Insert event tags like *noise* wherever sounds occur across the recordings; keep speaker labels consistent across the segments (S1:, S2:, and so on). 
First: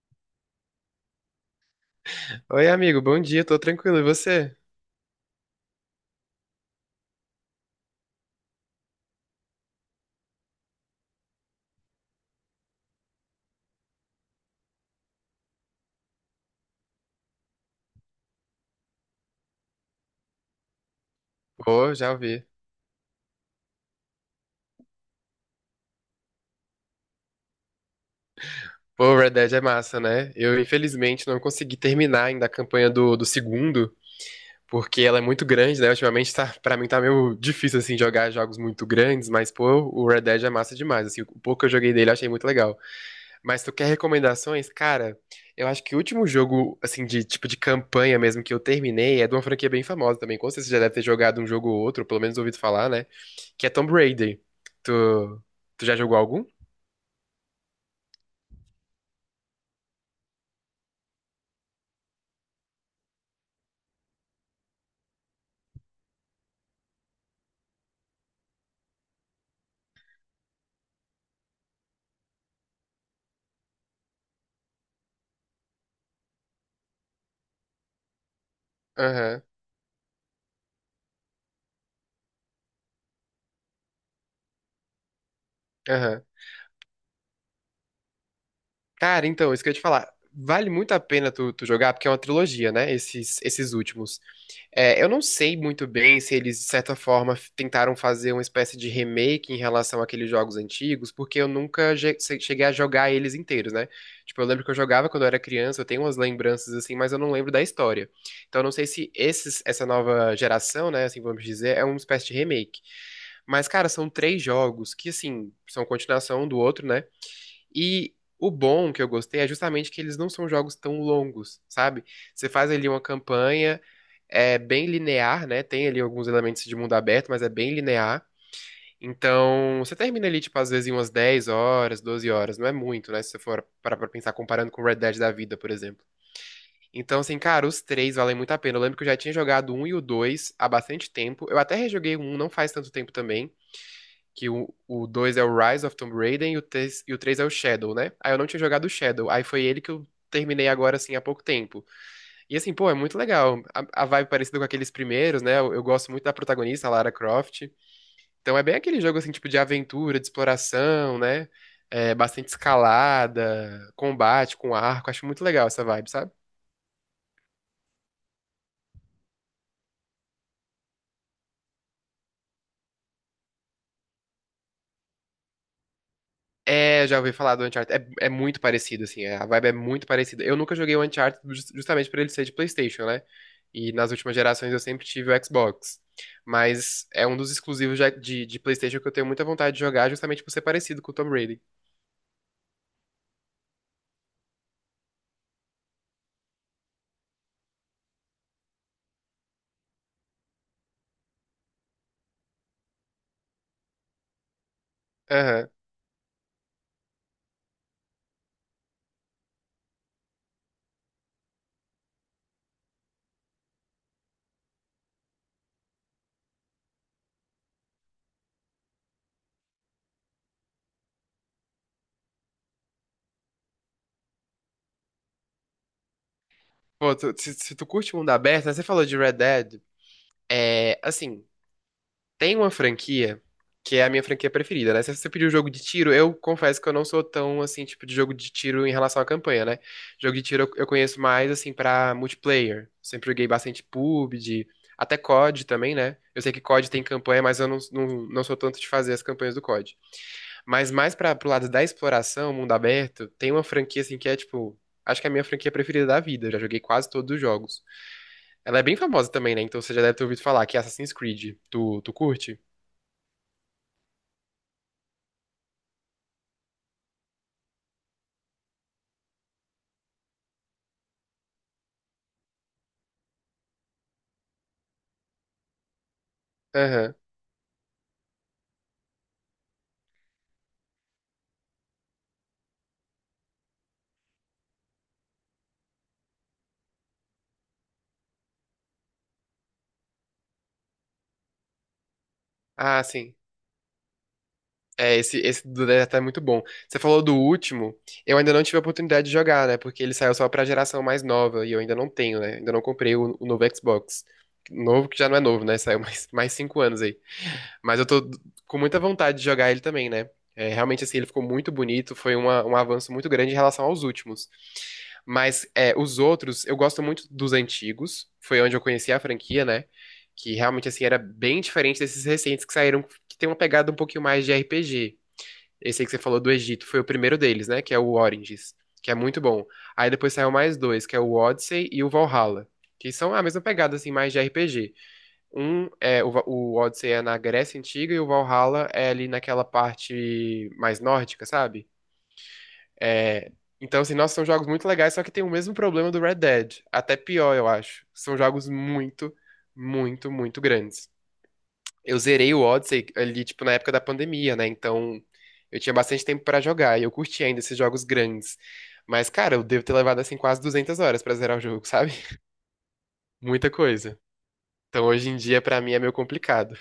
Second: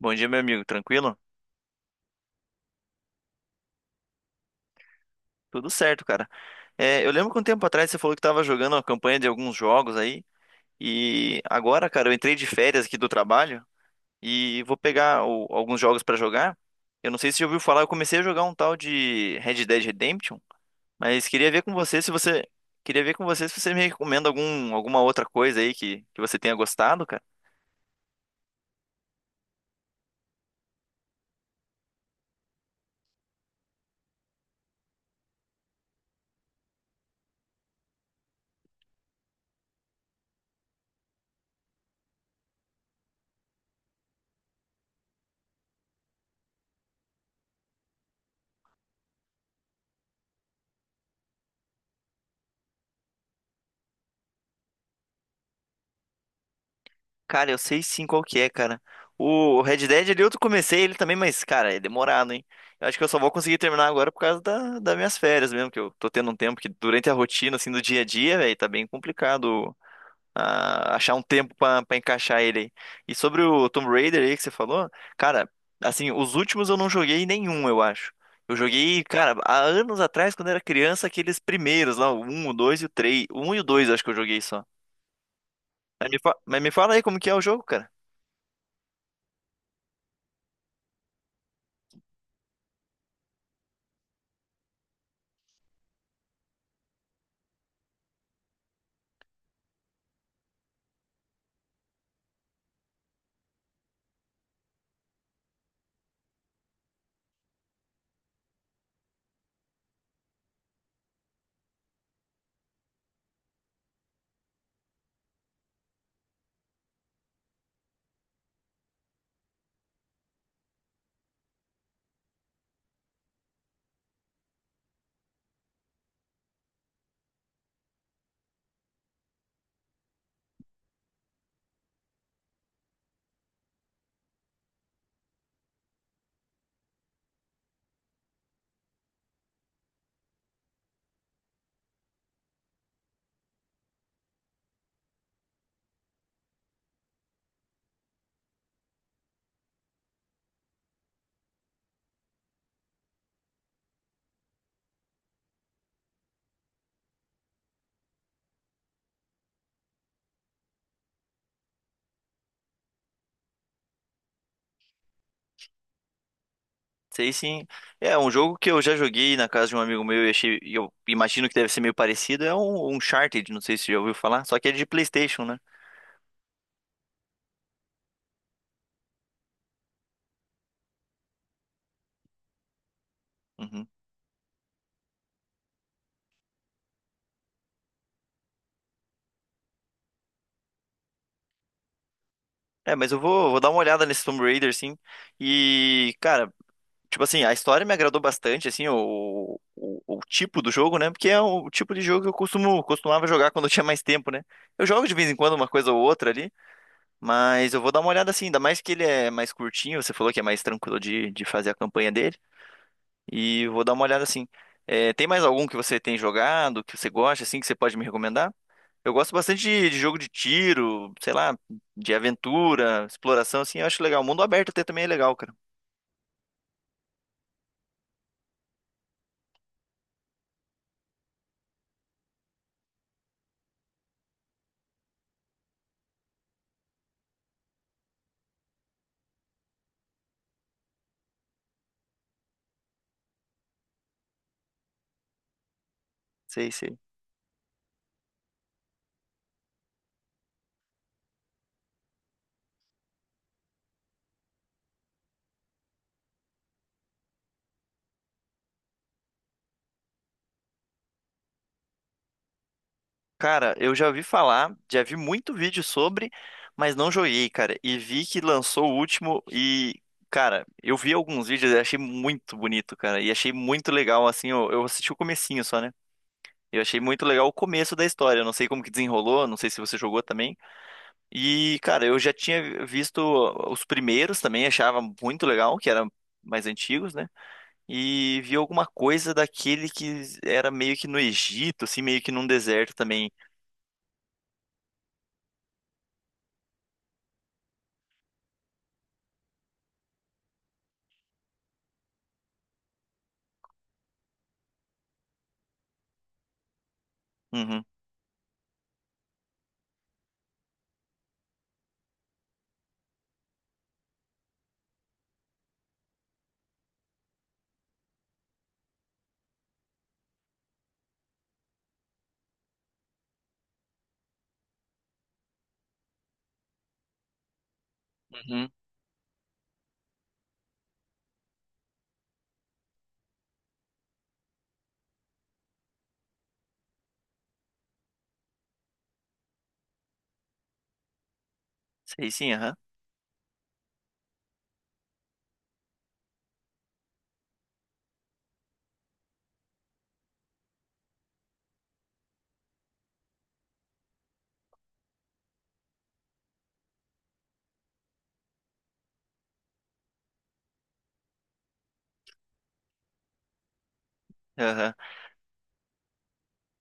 S1: Bom dia, meu amigo. Tranquilo?
S2: Oi, amigo, bom dia, tô tranquilo, e você?
S1: Tudo certo, cara. É, eu lembro que um tempo atrás você falou que estava jogando a campanha de alguns jogos aí. E agora, cara, eu entrei de férias aqui do trabalho e vou pegar alguns jogos pra jogar. Eu não sei se você já ouviu falar, eu comecei a jogar um tal de Red Dead Redemption, mas
S2: Pô, já ouvi.
S1: queria ver com você se você me recomenda alguma outra coisa aí que você tenha gostado, cara.
S2: Pô, Red Dead é massa, né? Eu, infelizmente, não consegui terminar ainda a campanha do segundo, porque ela é muito grande, né? Ultimamente, tá, pra mim, tá meio difícil, assim, jogar jogos muito grandes, mas, pô, o Red Dead é massa demais, assim, o pouco que eu joguei dele, eu achei muito legal. Mas tu quer recomendações? Cara, eu acho que o último jogo, assim, de tipo de campanha mesmo que eu terminei é de uma franquia bem famosa também. Com certeza você já deve ter jogado um jogo ou outro, ou pelo menos ouvido falar, né? Que é Tomb Raider. Tu, tu já jogou algum?
S1: Cara, eu sei sim qual que é, cara. O Red Dead ali eu comecei ele também, mas, cara, é demorado, hein? Eu acho que eu só vou conseguir terminar agora por causa das minhas férias mesmo, que eu tô tendo um tempo que durante a rotina, assim, do dia a dia, velho, tá bem complicado achar um tempo pra encaixar ele aí. E sobre o Tomb Raider aí que você falou, cara, assim, os últimos eu não joguei nenhum, eu acho. Eu joguei, cara,
S2: Aham,
S1: há anos atrás, quando era criança, aqueles primeiros lá, o 1, o 2 e o 3. O 1 e o 2 eu acho que eu joguei só.
S2: aham.
S1: Mas me fala aí como que é o jogo, cara.
S2: Cara, então, isso que eu ia te falar. Vale muito a pena tu jogar, porque é uma trilogia, né? Esses últimos. É, eu não sei muito bem se eles, de certa forma, tentaram fazer uma espécie de remake em relação àqueles jogos antigos, porque eu nunca cheguei a jogar eles inteiros, né? Tipo, eu lembro que eu jogava quando eu era criança, eu tenho umas lembranças assim, mas eu não lembro da história. Então, eu não sei se esses, essa nova geração, né, assim vamos dizer, é uma espécie de remake. Mas, cara, são três jogos que, assim, são continuação um do outro, né? E o bom que eu gostei é justamente que eles não são jogos tão longos, sabe? Você faz ali uma campanha é bem linear, né? Tem ali alguns elementos de mundo aberto, mas é bem linear. Então, você termina ali, tipo, às vezes em umas 10 horas, 12 horas, não é muito, né? Se você for parar pra pensar comparando com Red Dead da vida, por exemplo. Então, assim, cara, os três valem muito a pena. Eu lembro que eu já tinha jogado o um e o dois há bastante tempo. Eu até rejoguei o um não faz tanto tempo também, que o dois é o Rise of Tomb Raider e o três é o Shadow, né? Aí eu não tinha jogado o Shadow, aí foi ele que eu terminei agora, assim, há pouco tempo. E assim, pô, é muito legal. A vibe parecida com aqueles primeiros, né? Eu gosto muito da protagonista, a Lara Croft. Então é bem aquele jogo, assim, tipo de aventura, de exploração, né? É, bastante escalada, combate com arco. Acho muito legal essa vibe, sabe?
S1: Sei sim. É, um jogo que eu já joguei na casa de um amigo meu e achei, e eu imagino que deve ser meio parecido, é um Uncharted, não sei se você já ouviu falar, só que é de PlayStation, né?
S2: É, já ouvi falar do Uncharted. É muito parecido, assim, é, a vibe é muito parecida. Eu nunca joguei o Uncharted justamente por ele ser de PlayStation, né?
S1: Uhum.
S2: E nas últimas gerações eu sempre tive o Xbox. Mas é um dos exclusivos já de PlayStation que eu tenho muita vontade de jogar, justamente por ser parecido com o Tom Brady.
S1: É, mas eu vou dar uma olhada nesse Tomb Raider, sim. E, cara, tipo assim, a história me agradou bastante, assim, o tipo do jogo, né? Porque é o tipo de jogo que eu costumava jogar quando eu tinha mais tempo, né? Eu jogo de vez em quando uma
S2: Aham.
S1: coisa ou outra ali, mas eu vou dar uma olhada assim, ainda mais que ele é mais curtinho, você falou que é mais tranquilo de fazer a campanha dele. E vou dar uma olhada assim. É, tem mais algum que você tem jogado, que você gosta, assim, que você pode me recomendar? Eu gosto bastante de jogo de tiro, sei lá, de aventura, exploração, assim, eu acho legal. O mundo aberto até também é legal, cara.
S2: Pô, se tu curte mundo aberto, né, você falou de Red Dead. É, assim, tem uma franquia que é a minha franquia preferida, né? Se você pediu jogo de tiro, eu confesso que eu não sou tão, assim, tipo de jogo de tiro em relação à campanha, né? Jogo de tiro eu conheço mais, assim, pra multiplayer. Sempre joguei bastante PUBG, até COD também, né? Eu sei que
S1: Sei,
S2: COD
S1: sei.
S2: tem campanha, mas eu não, não, não sou tanto de fazer as campanhas do COD. Mas mais pro lado da exploração, mundo aberto, tem uma franquia, assim, que é, tipo, acho que é a minha franquia preferida da vida. Eu já joguei quase todos os jogos. Ela é bem famosa também, né? Então você já deve ter ouvido falar que é Assassin's Creed. Tu curte?
S1: Cara, eu já ouvi falar, já vi muito vídeo sobre, mas não joguei, cara. E vi que lançou o último e, cara, eu vi alguns vídeos e achei muito bonito, cara. E achei muito legal, assim, eu assisti o comecinho só, né? Eu achei
S2: Aham.
S1: muito legal o começo da história. Eu não sei como que desenrolou, não sei se você jogou também. E, cara, eu já tinha visto os primeiros também, achava muito legal, que eram mais antigos, né? E vi alguma coisa daquele que era meio que no Egito, assim, meio que num deserto
S2: Ah,
S1: também.
S2: sim. É, esse do Delta é muito bom. Você falou do último, eu ainda não tive a oportunidade de jogar, né? Porque ele saiu só pra geração mais nova e eu ainda não tenho, né? Ainda não comprei o novo Xbox. Novo que já não é novo, né? Saiu mais 5 anos aí.
S1: Uhum,
S2: Mas eu tô com muita vontade de jogar ele também, né? É, realmente, assim, ele ficou muito bonito, foi um avanço muito grande em relação aos últimos. Mas é, os outros, eu gosto muito dos antigos, foi onde eu conheci a franquia, né? Que realmente, assim, era bem diferente desses recentes que saíram, que tem uma pegada um pouquinho mais de RPG. Esse aí que você falou do Egito foi o primeiro deles, né? Que é o
S1: uhum.
S2: Origins, que é muito bom. Aí depois saiu mais dois, que é o Odyssey e o Valhalla, que são a mesma pegada, assim, mais de RPG. Um é o Odyssey, é na Grécia Antiga e o Valhalla é ali naquela parte mais nórdica, sabe?
S1: Sei sim, aham,
S2: É, então, assim, nossa, são jogos muito legais, só que tem o mesmo problema do Red Dead. Até pior, eu acho. São jogos muito, muito, muito grandes. Eu zerei o Odyssey ali, tipo, na época da pandemia, né? Então, eu tinha bastante tempo pra jogar e eu curti ainda esses jogos grandes. Mas, cara, eu devo ter levado, assim, quase 200 horas pra zerar o jogo, *laughs* sabe? Muita coisa.
S1: aham.
S2: Então, hoje em dia, pra mim, é meio complicado.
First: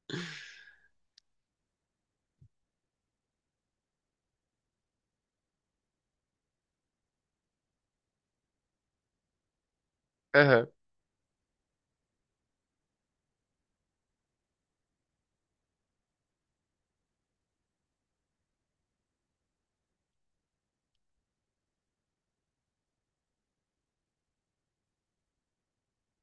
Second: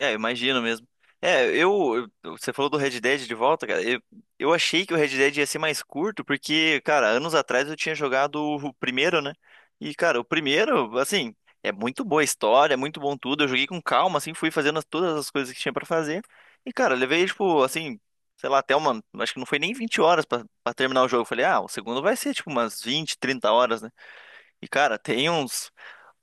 S1: É, eu imagino mesmo. É, você falou do Red Dead de volta, cara. Eu achei que o Red Dead ia ser mais curto, porque, cara, anos atrás eu tinha jogado o primeiro, né? E, cara, o
S2: Aham.
S1: primeiro, assim, é muito boa a história, é muito bom tudo. Eu joguei com calma, assim, fui fazendo todas as coisas que tinha pra fazer. E, cara, eu levei, tipo, assim, sei lá, até uma. Acho que não foi nem 20 horas pra terminar o jogo. Eu falei, ah, o segundo vai ser, tipo, umas 20, 30 horas, né? E, cara, tem uns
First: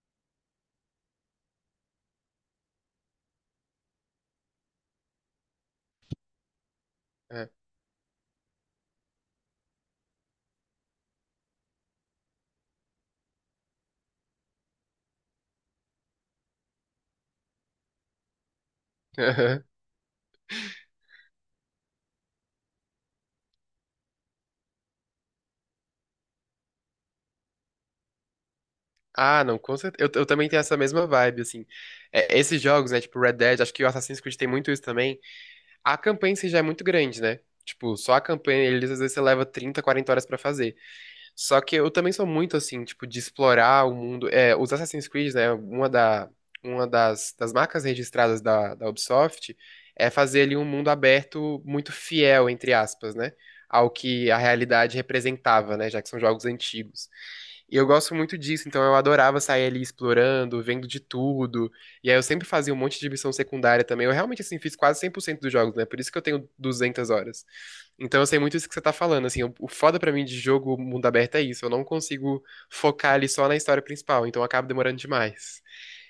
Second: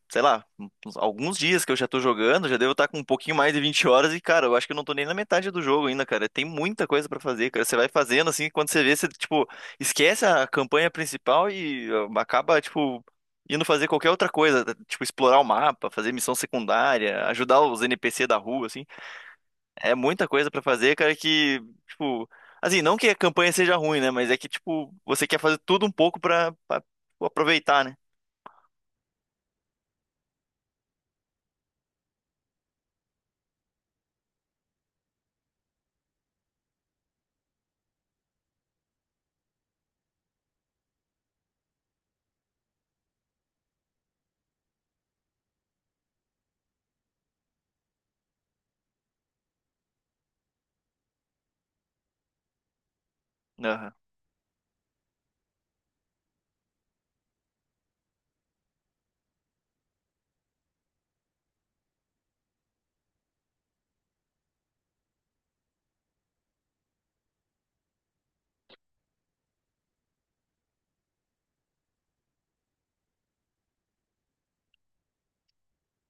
S1: sei lá, alguns dias que eu já tô jogando, já devo estar com um pouquinho mais de 20 horas e, cara, eu acho que eu não tô nem na metade do jogo ainda, cara. Tem muita coisa pra
S2: É.
S1: fazer, cara. Você vai fazendo assim, quando você vê, você, tipo, esquece a campanha principal e ah, acaba, tipo, indo fazer qualquer outra coisa, tipo, explorar o mapa, fazer missão secundária, ajudar os NPC da rua, assim.
S2: *laughs*
S1: É muita coisa pra fazer, cara, que, tipo, assim, não que a campanha seja ruim, né, mas é que, tipo, você quer fazer tudo um pouco pra, tipo, aproveitar, né?
S2: Ah, não, com certeza. Eu também tenho essa mesma vibe, assim. É, esses jogos, né, tipo Red Dead, acho que o Assassin's Creed tem muito isso também. A campanha em si já é muito grande, né? Tipo, só a campanha, eles às vezes você leva 30, 40 horas pra fazer. Só que eu também sou muito assim, tipo, de explorar o mundo. É, os Assassin's Creed, né? Uma das marcas registradas da Ubisoft é fazer ali um mundo aberto muito fiel, entre aspas, né? Ao
S1: Aham,
S2: que a realidade representava, né? Já que são jogos antigos. E eu gosto muito disso, então eu adorava sair ali explorando, vendo de tudo. E aí eu sempre fazia um monte de missão secundária também. Eu realmente, assim, fiz quase 100% dos jogos, né? Por isso que eu tenho 200 horas. Então eu sei muito isso que você tá falando, assim, o foda pra mim de jogo mundo aberto é isso, eu não consigo focar ali só na história principal, então acaba demorando demais.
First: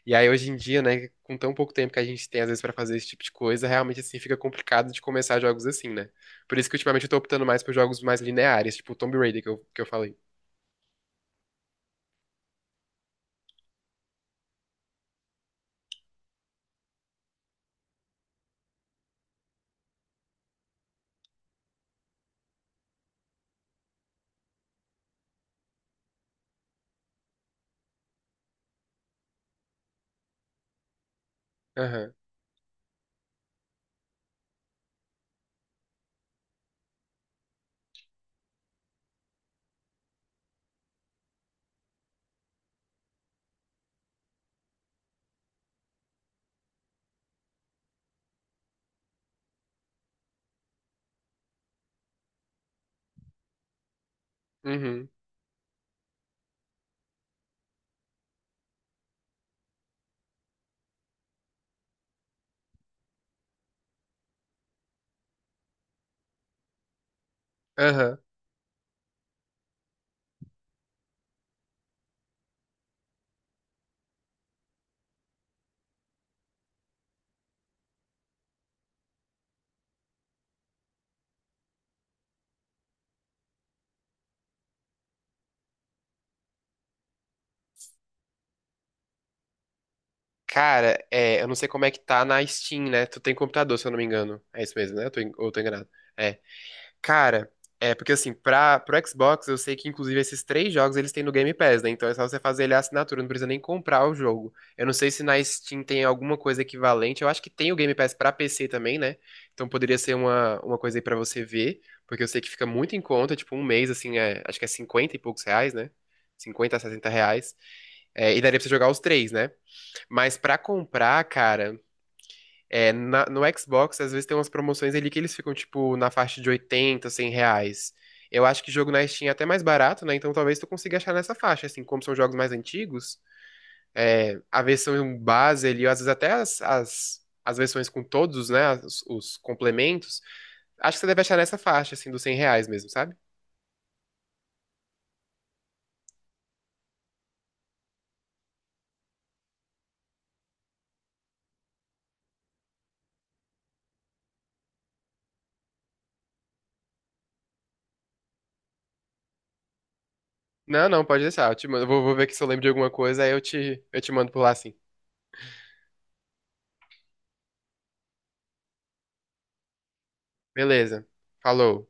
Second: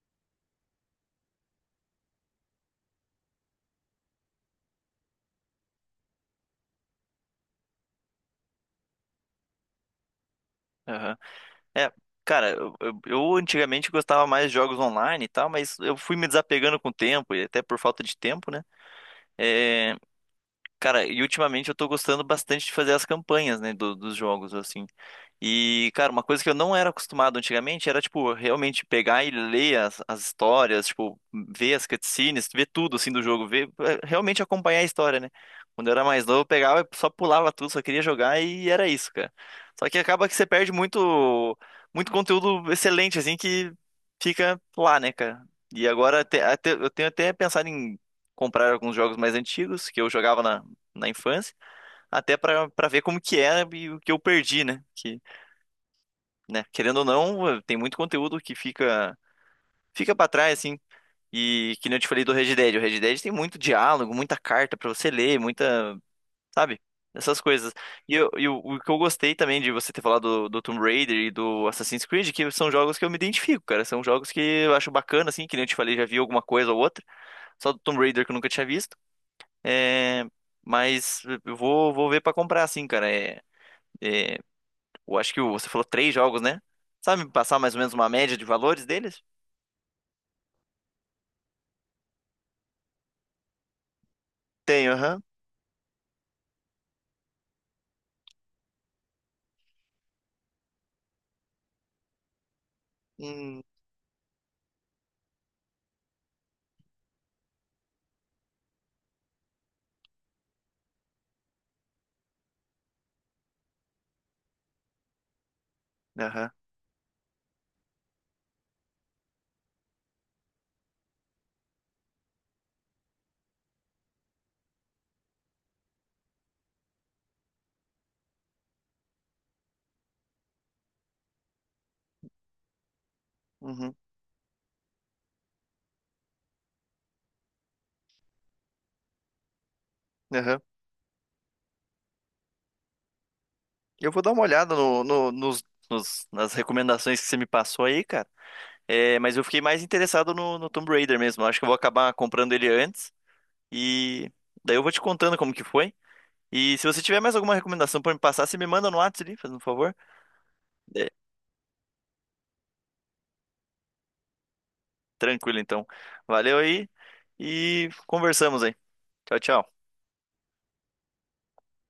S2: E aí hoje em dia, né, com tão pouco tempo que a gente tem às vezes pra fazer esse tipo de coisa, realmente assim fica complicado de começar jogos assim, né? Por isso que ultimamente eu tô optando mais por jogos mais lineares, tipo o Tomb Raider que eu falei.
S1: aham. É, cara, eu antigamente gostava mais de jogos online e tal, mas eu fui me desapegando com o tempo, e até por falta de tempo, né? É, cara, e ultimamente eu tô gostando bastante de fazer as campanhas, né, dos jogos, assim. E, cara, uma coisa que eu não era acostumado antigamente era, tipo, realmente pegar e ler as histórias, tipo, ver as
S2: Aham.
S1: cutscenes, ver tudo, assim, do jogo, ver, é, realmente acompanhar a história, né? Quando eu era mais novo, eu pegava e só pulava tudo, só queria jogar e era isso, cara. Só que acaba que você perde muito, muito conteúdo excelente, assim, que fica lá, né, cara? E agora eu tenho até pensado em comprar alguns jogos mais antigos que eu jogava na na infância, até pra para ver como que é e o que eu perdi, né?
S2: Uhum.
S1: Que, né, querendo ou não, tem muito conteúdo que fica para trás assim. E que nem eu te falei do Red Dead, o Red Dead tem muito diálogo, muita carta pra você ler, muita, sabe? Essas coisas.
S2: Aham.
S1: O que eu gostei também de você ter falado do Tomb Raider e do Assassin's Creed, que são jogos que eu me identifico, cara. São jogos que eu acho bacana, assim, que nem eu te falei, já vi alguma coisa ou outra. Só do Tomb Raider que eu nunca tinha visto. É, mas eu vou ver pra comprar, assim, cara. É, Eu acho que você falou 3 jogos, né? Sabe me passar mais ou menos uma média de valores deles?
S2: Cara, é, eu não sei como é que tá na Steam, né? Tu tem computador, se eu não me engano. É isso
S1: Tenho,
S2: mesmo, né? Eu tô
S1: aham.
S2: ou eu tô enganado? É. Cara, é porque assim, pro Xbox, eu sei que inclusive esses três jogos eles têm no Game Pass, né? Então é só você fazer ele a assinatura, não precisa nem
S1: Hum,
S2: comprar o jogo. Eu não sei se na Steam tem alguma coisa equivalente. Eu acho que tem o Game Pass pra PC também, né? Então poderia ser uma coisa aí pra você ver, porque eu sei que fica muito em conta, tipo um mês, assim, é, acho que é 50 e poucos reais, né?
S1: aham,
S2: 50 a 60 reais. É, e daria pra você jogar os três, né? Mas pra comprar, cara. É, no Xbox, às vezes tem umas promoções ali que eles ficam, tipo, na faixa de 80, 100 reais. Eu acho que jogo na Steam é até mais barato, né? Então talvez tu consiga achar nessa faixa, assim, como são jogos mais antigos,
S1: uhum,
S2: é, a versão base ali, ou às vezes até as versões com todos, né? Os complementos.
S1: aham.
S2: Acho que você deve achar nessa faixa, assim, dos 100 reais mesmo, sabe?
S1: Eu vou dar uma olhada nas recomendações que você me passou aí, cara. É, mas eu fiquei mais interessado no Tomb Raider mesmo. Eu acho que eu vou acabar comprando ele antes. E daí eu vou te contando como que foi. E se você tiver mais alguma recomendação pra me passar, você me manda no WhatsApp ali, fazendo um favor.
S2: Não, não,
S1: É,
S2: pode deixar. Eu te mando, eu vou ver aqui se eu lembro de alguma coisa, aí eu te mando por lá, assim.
S1: tranquilo, então. Valeu aí e conversamos aí. Tchau, tchau.
S2: Beleza. Falou.